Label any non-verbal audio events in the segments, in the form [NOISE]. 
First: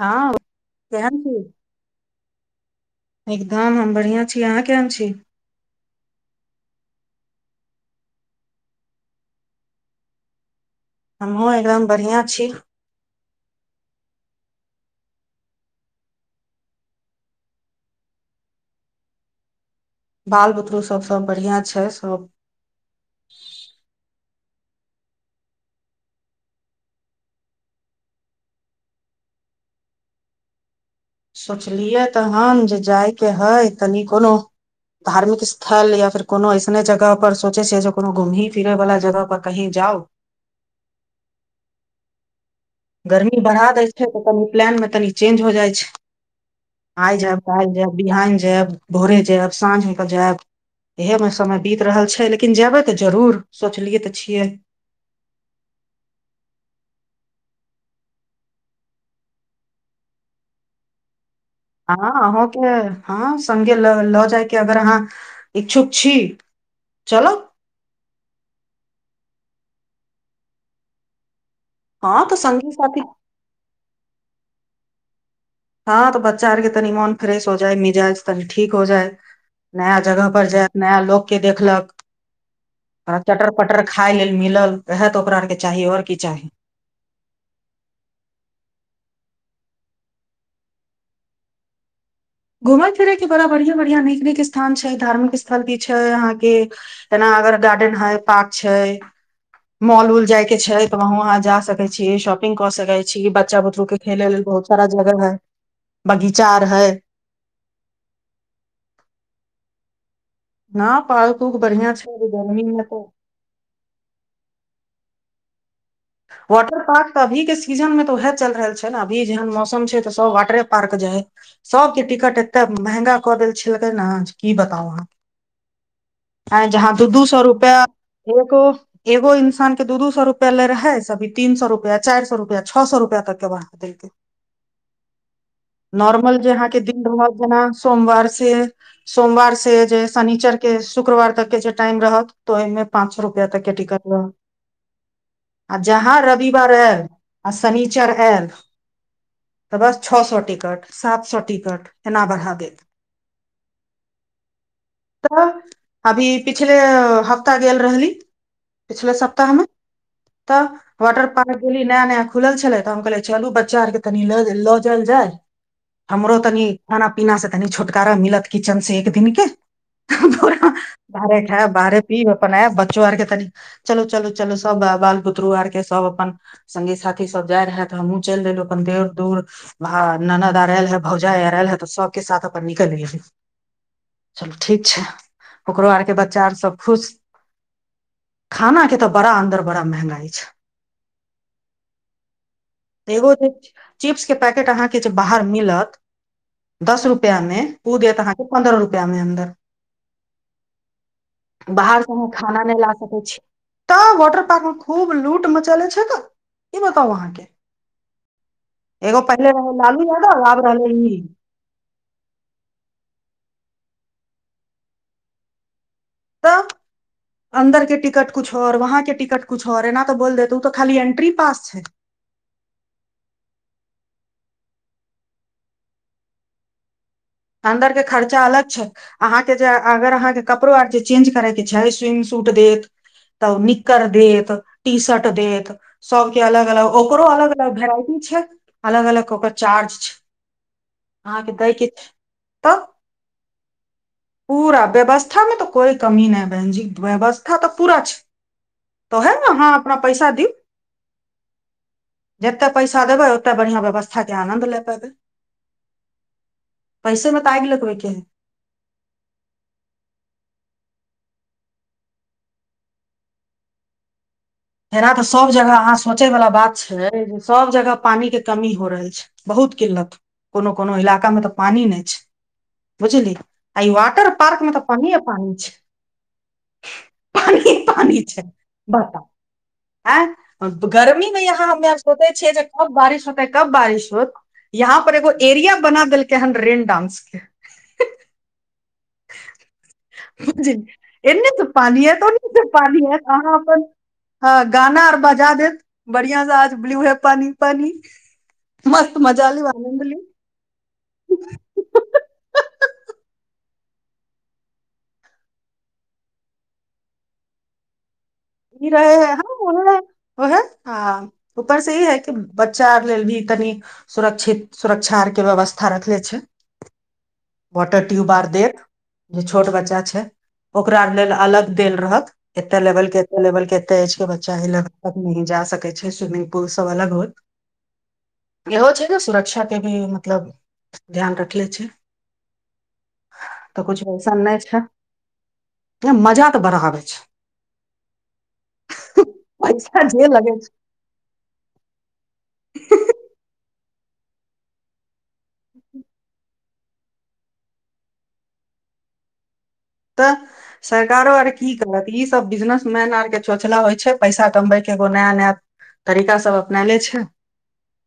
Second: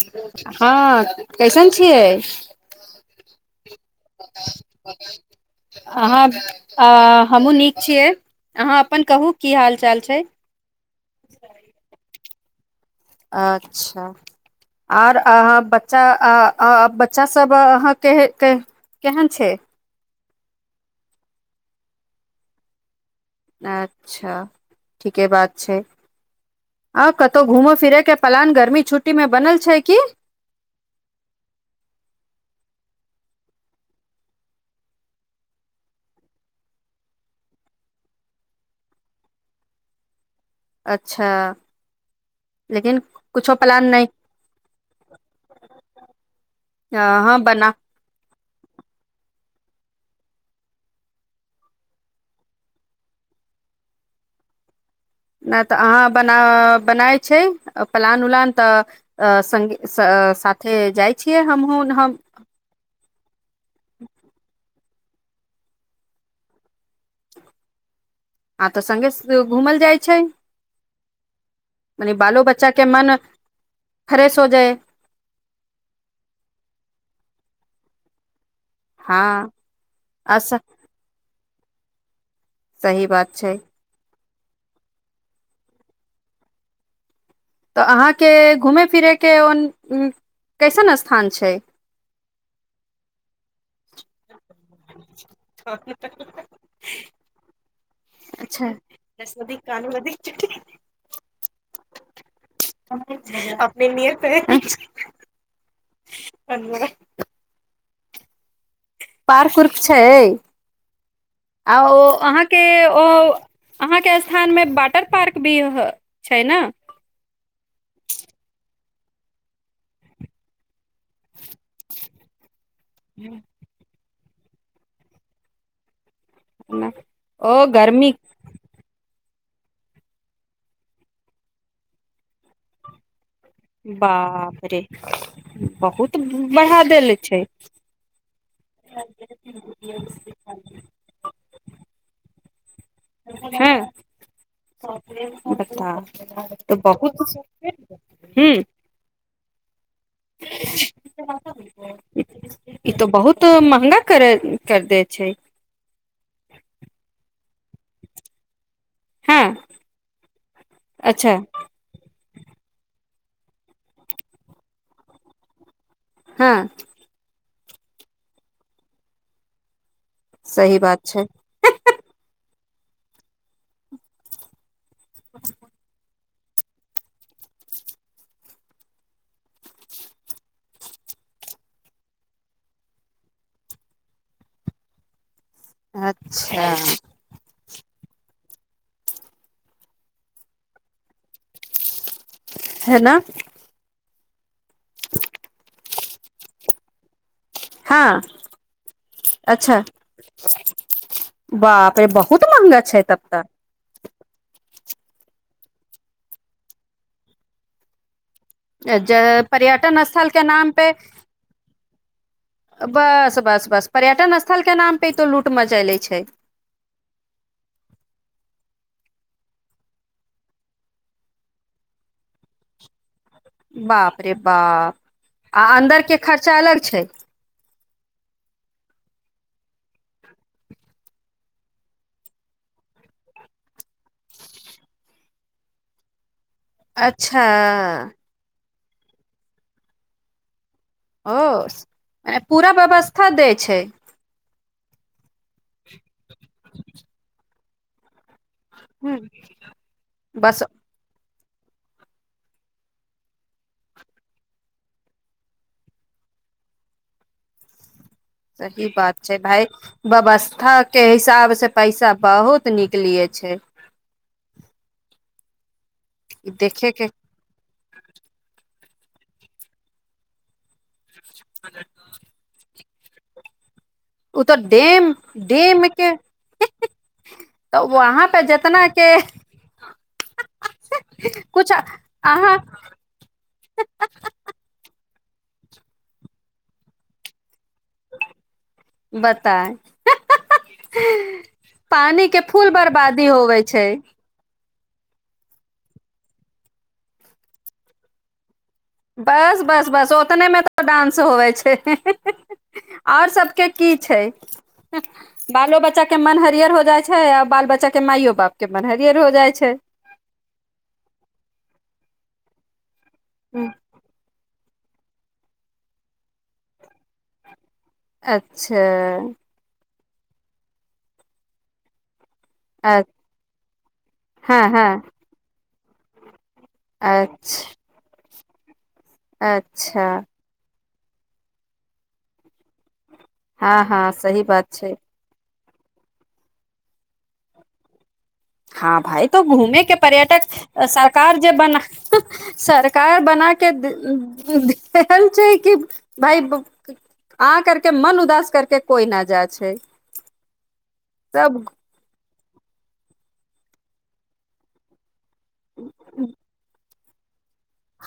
हँ हँ केहन छी कैसन छियै एकदम हम बढ़िआँ छी अहाँ केहन छी अहाँ आ हमहूँ नीक छियै अहाँ अपन कहू की हाल चाल छै हमहुँ एकदम बढ़िआं छै अच्छा आर अहाँ बच्चा आ बच्चा सभ अहाँके के केहन छै बाल बुतरू सभ सभ बढ़िआँ छै सभ अच्छा ठीके बात छै आँ कतहु घूमय फिरयके प्लान गर्मी छुट्टीमे बनल छै की सोचलियै तखन जे जायके हइ तनि कोनो धार्मिक स्थल या फेर कोनो अइसने जगहपर सोचै छियै जे कोनो घूमी फिरयवला जगहपर कहीँ जाउ अच्छा लेकिन गर्मी कुछो बढ़ा दै प्लान छै नहि तऽ कनि प्लान मे तनि चेंज हो जाइ छै आइ अहाँ जायब काल्हि बना जायब बिहान जायब भोरे जायब साँझ होइ कऽ जायब इएहमे समय बीत रहल छै लेकिन जेयबै तऽ जरूर सोचलियै तऽ छियै नहि तऽ अहाँ बना बनाय छै प्लान- उलान तऽ संगीऽ साथे जाइ छियै हमहूँ हम अहाँ अहु के अहाँऽ संगे लऽ ल जायके अगर अहाँ इच्छुक छी चलउ आ तऽ सङ्गे घूमल जाइ छै कने हाँ तऽ बालो बच्चा संगी के साथी मन फ्रेश हो जाए हँ त बच्चा आरके तनी मोन फ्रेश हो जाए मिजाज तनी ठीक हो जाय हँ नया जगह पर अच्छा जाय नया लोक के देखलक सही ह बात चटर छै पटर खाय लेल मिलल ओहेय तऽ ओकरा आरके चाही आओर की चाही तऽ अहाँके घूमय फिरयके उन कैसन स्थान छै घुमै फिरै कि बड़ा बढ़िया-बढ़ियाँ निक निक स् हँ छै धार्मिक स्थल भी छै अहाँ के एना अगर गार्डेन है पार्क अच्छा छै मॉल उल जाय के छै तऽ वहाँ जा सकै छी शॉपिंग क सकै छी बच्चा बुतरु के खेले लेल बहुत सारा जगह है बगीचा आर हैऽ पार्क उर्क छै हँ पार्क उर्क आ बढ़िया ओ छै अभी गर्मी अहाँके मे तऽ ओ अहाँके स्थान मे वाटर पार्क भी अह वाटर पार्क तऽ अभी के सीजन मे तो उह चल रहल छ। अभी जेहन मौसम छै तऽ सब वाटरे पार्क जैऽ है। सब के टिकट एते महंगा कऽ देल छलकै ने की बताउ अहाँ आ जहाँ दू दू सौ ओ रुपआ गर्मी एगो एगो इन। दू दू सौ रुपआ ले रहै हे सभी तीन सौ रुपया चार सौ रुपया छह सौ रुपया तक गवाह देलकै बाप रे बहुत नोर्मल जे अहाँक बढ़ा दिन देले भेलै छै जेना सोमवार से, सोमवार से जे शनिचरके शुक्रवार तक के जे टाइम रहत। तऽ एहिमे पाँच सौ रुपया तक के हँ टिकट लौ। आ बता जहाँ रविवार तऽ आयल बहुत शनिचर ह आयल तऽ बस छ सौ टिकट सात सौ टिकट एना बढ़ा देत ई तो बहुत महंगा कर कर दे छै तऽ अभी पिछले हप्ताह गेल रहि पिछले हँ सप्ताह मे वाटर अच्छा पार्क गेली न नया नया खुल छलै तऽ हम कहलियै चलू बच्चा आरके तनि ल गेल लऽ जायल जाइ हमरो तनी हँ खाना पीना स तनि छूटकारा मिलत किचन से एक दिन के पूरा सही बात छै बाहरे खायब बाहरे पीब अपन आयब बच्चो आरके तनी चलू चलू चलू सब वाह वाह बुतरु आर के सब अपन सङ्गी साथी सब जाय रहाए तऽ हमहूँ चलि देलहुँ अपन देूर दूर वा ननद आर आएल है भौजाइ आर आयल है तऽ सभके साथ अपन निकलि गेली चलू ठीक छै ओकरो आरके बच्चा आर अच्छा सभ खुश खाना के तऽ बड़ा अन्दर बड़ा महँंगाइ अच्छा है न [UNINTELLIGIBLE] चिप्स के पैकेट अहाँके जे बाहर मिलत दस रु- -पया मे ओ देत हँ पंद्रह रुपया मे अन्दर अच्छा बाप बाहर रे सँ अहाँ बहुत खाना नै महंगा ला छै तब सकै छी तऽ वाटर पार्क मे खूब लूट मचले छै क की बताउ अहाँके ए- जे एगो पहिले रहे पर्यटन लालू स्थल के यादव आब नाम रहले पे ई बस बस बस पर्यटन स्थल के नाम पे तो लूट मचले छै तब अन्दर के टिकट कुछ आओर वहाँके टिकट कुछ आओर बोल देत उ तऽ खाली एन्ट्री पास छै बाप रे बाप आ अन्दर के खर्चा अलग छै अन्दर के खर्चा अलग छै अहाँ के जे अगर अहाँके कपड़ो आर जे चेंज करे के छै स्विम सूट देत तऽ निक्कड़ देत टी शर्ट देत सब अलग अलग ओकरो अच्छा अलग अलग वेराइटी छै अलग अलग ओकर चार्ज छै ओ अहाँके दै के मने पूरा तऽ व्यवस्था दै छै पूरा व्यवस्थामे तऽ कोइ कमी नहि बहनजी व्यवस्था तऽ पूरा छै ह तऽ ओहे ने अहाँ अपना पैसा दिब बस जते पैसा देबै ओते बढ़ियां व्यवस्थाक आनन्द लए पेबै पैसेमे तऽ आगि लगबै के है सही बात छै भाय व्यवस्थाके हिसाबसँ पैसा बहुत निकलियै छै उहै तऽ सब जगह अहाँ से सोचै बाला बात देखे के छै जे सब जगह पानि के कमी छै हो रहल छै बहुत किल्लत कोनो कोनो इलाकामे तऽ पानि नहि छै बुझली आ ई वाटर उ तऽ पार्क मे डेम पानिये पानी छै डेम के पानिये तऽ वहाँ पे जतना के आ गर्मी मे यहाँ कुछ हमे सोचे छियै अहाँ जे कब बारिश होतै कब बारिश होत यहाँ पर एगो एरिया बना देलकै हन रेण डांस के बताए एने तु पानी ओने के तो फूल पानी है बर्बादी अहाँ होवे अपन छै हँ गाना आर बजा देत बढ़िया से आज ब्लू हे पानी पानी मस्त मजा बस लियौ बस आनन्द बस लियौ ओतने मे तऽ डांस होवे छै आओर सबके की छै बालो बच्चा के मन हरियर हो जाइ छै आ बाल बच्चा के माइयो बाप के मन पी रहे हरियर हो है जाइ छै हँ व है ह ऊपर से ही है कि बचा चा आर लेल भी तनी सुरक्षित सुरक्षा आरके व्यवस्था रखले छै वाटर ट्यूब आर देत अच्छा जे छोट बच्चा छै ओकरा आरके लेल अलग देल रहत एते लेवल के बोल कते एज के बच्चा हँ है लेन हँ तक नहि जा सकै छै स्वीमींग पुलसँ अलग होत अच्छा इहो छै ने सुरक्षा के भी अच्छा मतलब ध्यान रखने छै हँ तऽ कुछ हँ वैसन सही नहि बात छै मजा तऽ बड आबै छै हँ भाइ तऽ घूमे के पैसा जे पर्यटक लगै सरकार जे बना छै सरकार बना के देन छै कि भाय आ करके मन उदास करके कोई न जाय छै तऽ सरकारो आर सब की करत ई सब बिजनेस मैन आर के चोचला होय छै पैसा कमबै के नया नया तरीका सब अपनैने छै [UNINTELLIGIBLE]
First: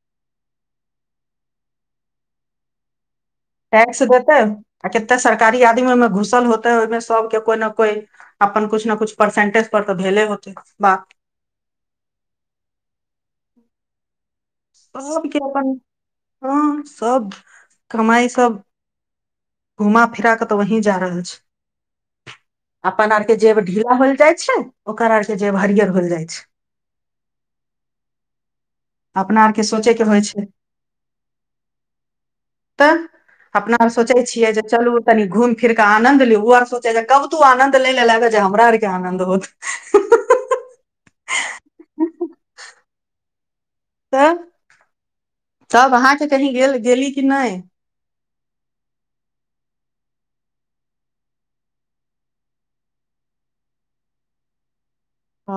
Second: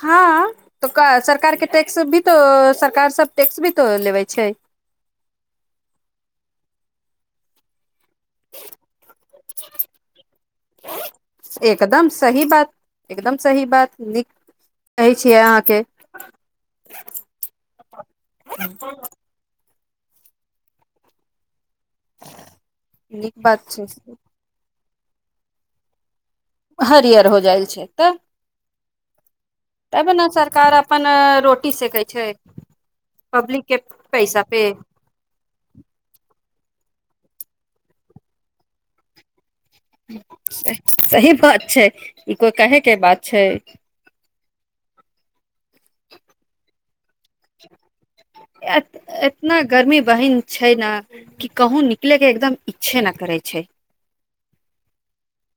हँ तऽ सरकार के टैक्स भी तो सरकार सब भी तो टैक्स लेबे देतै छै आ कते सरकारी आदमी ओहिमे घुसल होतेै ओहिमे सब के कोइ न कोई अपन कुछु ने कुछु परसेंटेज पर तऽ भेले होतै बाह एकदम सही बात एकदम सही बात निक सबके अपन हँ सब कमाइ सब घुमा फिरा कऽ तऽ वही जा रहल छै अपन नीक आरके जेब बात छै ढीला होइल जाइ छै। ओकर आर के जेब हरियर होइल जाय छै। हरियर हो जाइ छै तऽ अपना आर के सोचे के तब होइ ने छै सरकार अपन रोटी सेकै छै पब्लिक के पैसा छिय पे जे चलू तनी घुम-फिर क आनन्द ऊ और सोइचे जे कब तू आनन्द नइ लेलैं हमरा ओरीके आनन्द होत सही बात छै ई कोइ कहे के बात छै तऽ तब अहाँके कही गेल गेली कि नहि अ अ इतना गर्मी दहीन छै ने कि कहूँ निकले के एकदम इच्छे नइ करे छै ओ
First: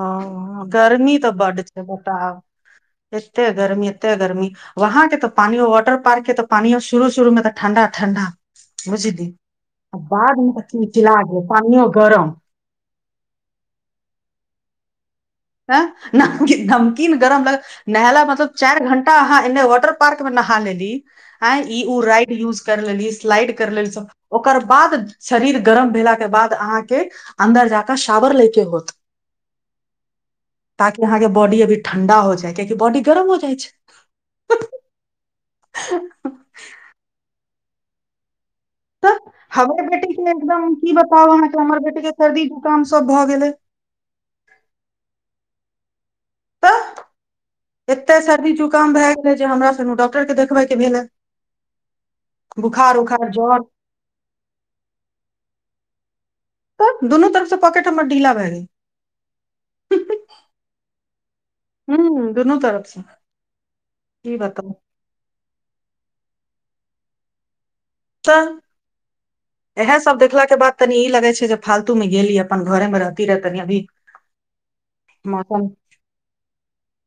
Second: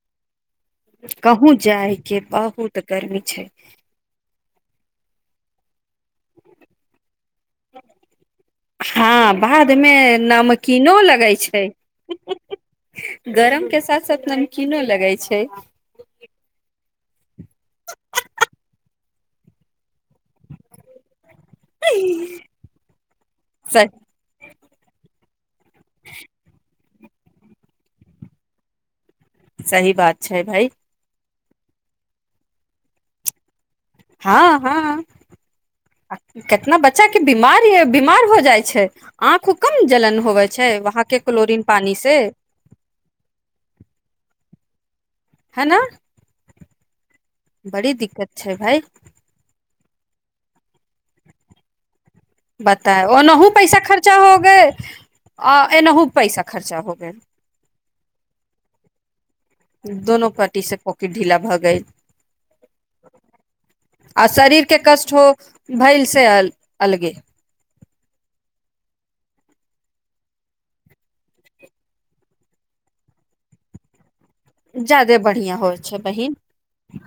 गर्मी तऽ कहूँ बड्ड छै जाय के बताउ बहुत गर्मी छै एते गर्मी एते गर्मी वहाँं के तऽ पानियो व वाटर पार्क के पानीयो शुरू- शुरू मे तऽ ठंढा -ठंढ़ा बझतै हँ बाद मे बादमे नमकीनो कीच लगै लाके छै पानिओ गरम गरम के साथ साथ नमकीनो लगे छै हऽ नाम गे नाम गरम लग नहला मतलब चारि घंटा अहाँ एन्ने वाटर। पार्क मे नहा लेली हैंय इ उ राइड यूज कर लेली स्लाइड कर सही लेली ओकर बाद शरीर गरम भेला के बाद अहाँके हे अन्दर जााकऽ शावर लेके होत सही बात छै भइ बँडी अभी ठंडा हो जाय के की बॉडी गरम हो जाइ छै हँ हुँ छै केतना बच्चा कि बीमार य बीमार हो जाइ छै। तऽ आँखो हमर कम बेटी जलन के होवे छै एकदम की वहां के बताउ अहाँके क्लोरीन हमर पानी बेटी के से सर्दी जुकाम सब भऽ गेलै। है न। तऽ बड़ी एते दिक्कत छै सर्दी भाई जुकाम भए गेलै जे हमरा सनू। सर के देखबैके भेल ह पताअय ओनाहो पैसा खर्चा हो गए आ एनाहु। पैसा खर्चा हो तऽ गए दुनू तरफसँ पॉकेट हमर ढीला भए गेल दोनो पट्टी से पाकेट ढीला भऽ गेल हूं दुनू तरफ से आ की शरीर बताउ के कष्ट हो भइल से अलग अलगे तऽ इएह सब देखलाके बाद तनी ई लगै छै जे फालतूमे गेली अपन घरेमे रहती रहै तनि अभी ज्यादे बढ़िया मौसम होइ छै बहिन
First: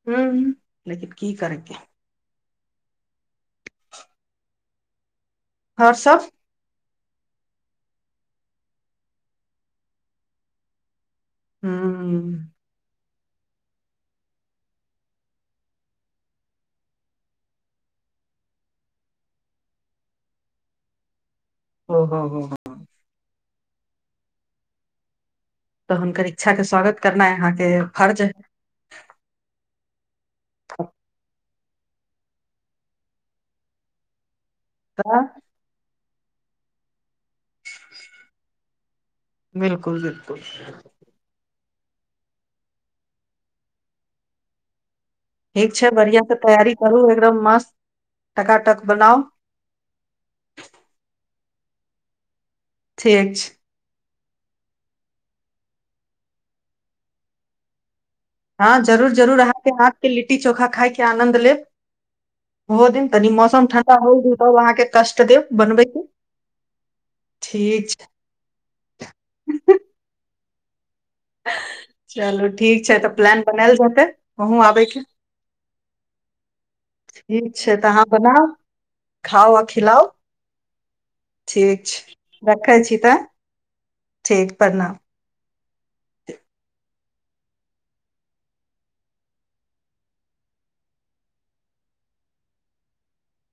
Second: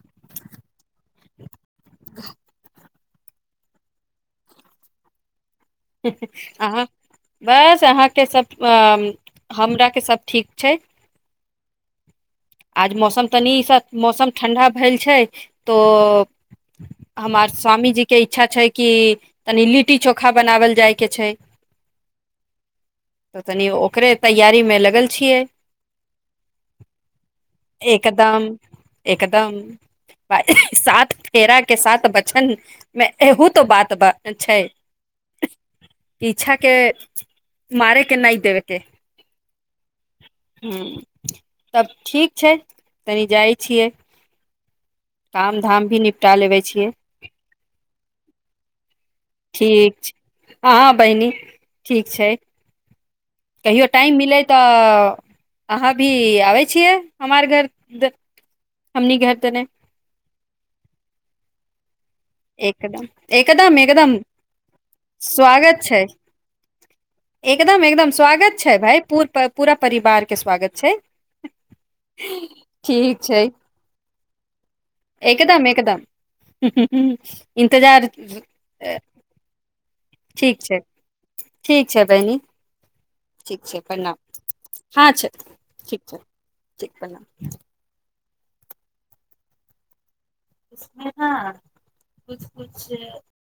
हूं लेकिन की करके और सब आ बस अहाँके सभ हमराके सभ ठीक छै ह्म मौसम तनि ई सब मौसम ठण्डा भेल छै तो हमर स्वामी जीके इच्छा छै कि तनि लिट्टी चोखा बनावल जाइके छै ओ हो हो हो हो तऽ तनी ओकरे तैयारी में लगल छियै तऽ हुनकर इच्छा के स्वागत करनाइ अहाँके फर्ज है एकदम एकदम सात फेरा के साथ बचन मे एहू त बात छै आँ पीछा के मारे के नहि देबैके बिल्कुल बिल्कुल तब ठीक छै तनि जाइ छियै काम ठीक धाम छै भी बढ़ियाँ निपटा से लेबे तैयारी छियै करू एकदम मस्त टकाटक बनाउ ठीक छै हँ बहिनी ठीक छै ठीक छै कहियो टाइममे तऽ अहाँ भी आबै छियै हमार घर हँ जरूर हमनी घर जरूर तने अहाँके हाथके लिट्टी चोखा खाइके आनंन्द लेब ओहो एकदम दिन तनी मौसम एकदम ठंडा एकदम होल दू तब अहाँके कष्ट देब स्वागत बनबै छै के एकदम ठीक छै एकदम स्वागत छै भाइ पू- पूरा परिवार के स्वागत छै चलू ठीक छै तऽ प्लान बनायल जेतै वहूँ आबयके एकदम एकदम ठीक छै तऽ अहाँ इन्तजार बनाउ खाउ आ खिलाउ ठीक छै ठीक छै रखै छी तऽ ठीक छै प्रणाम ठीक प्रणाम हँ छै ठीक छै ठीक प्रणाम [UNINTELLIGIBLE]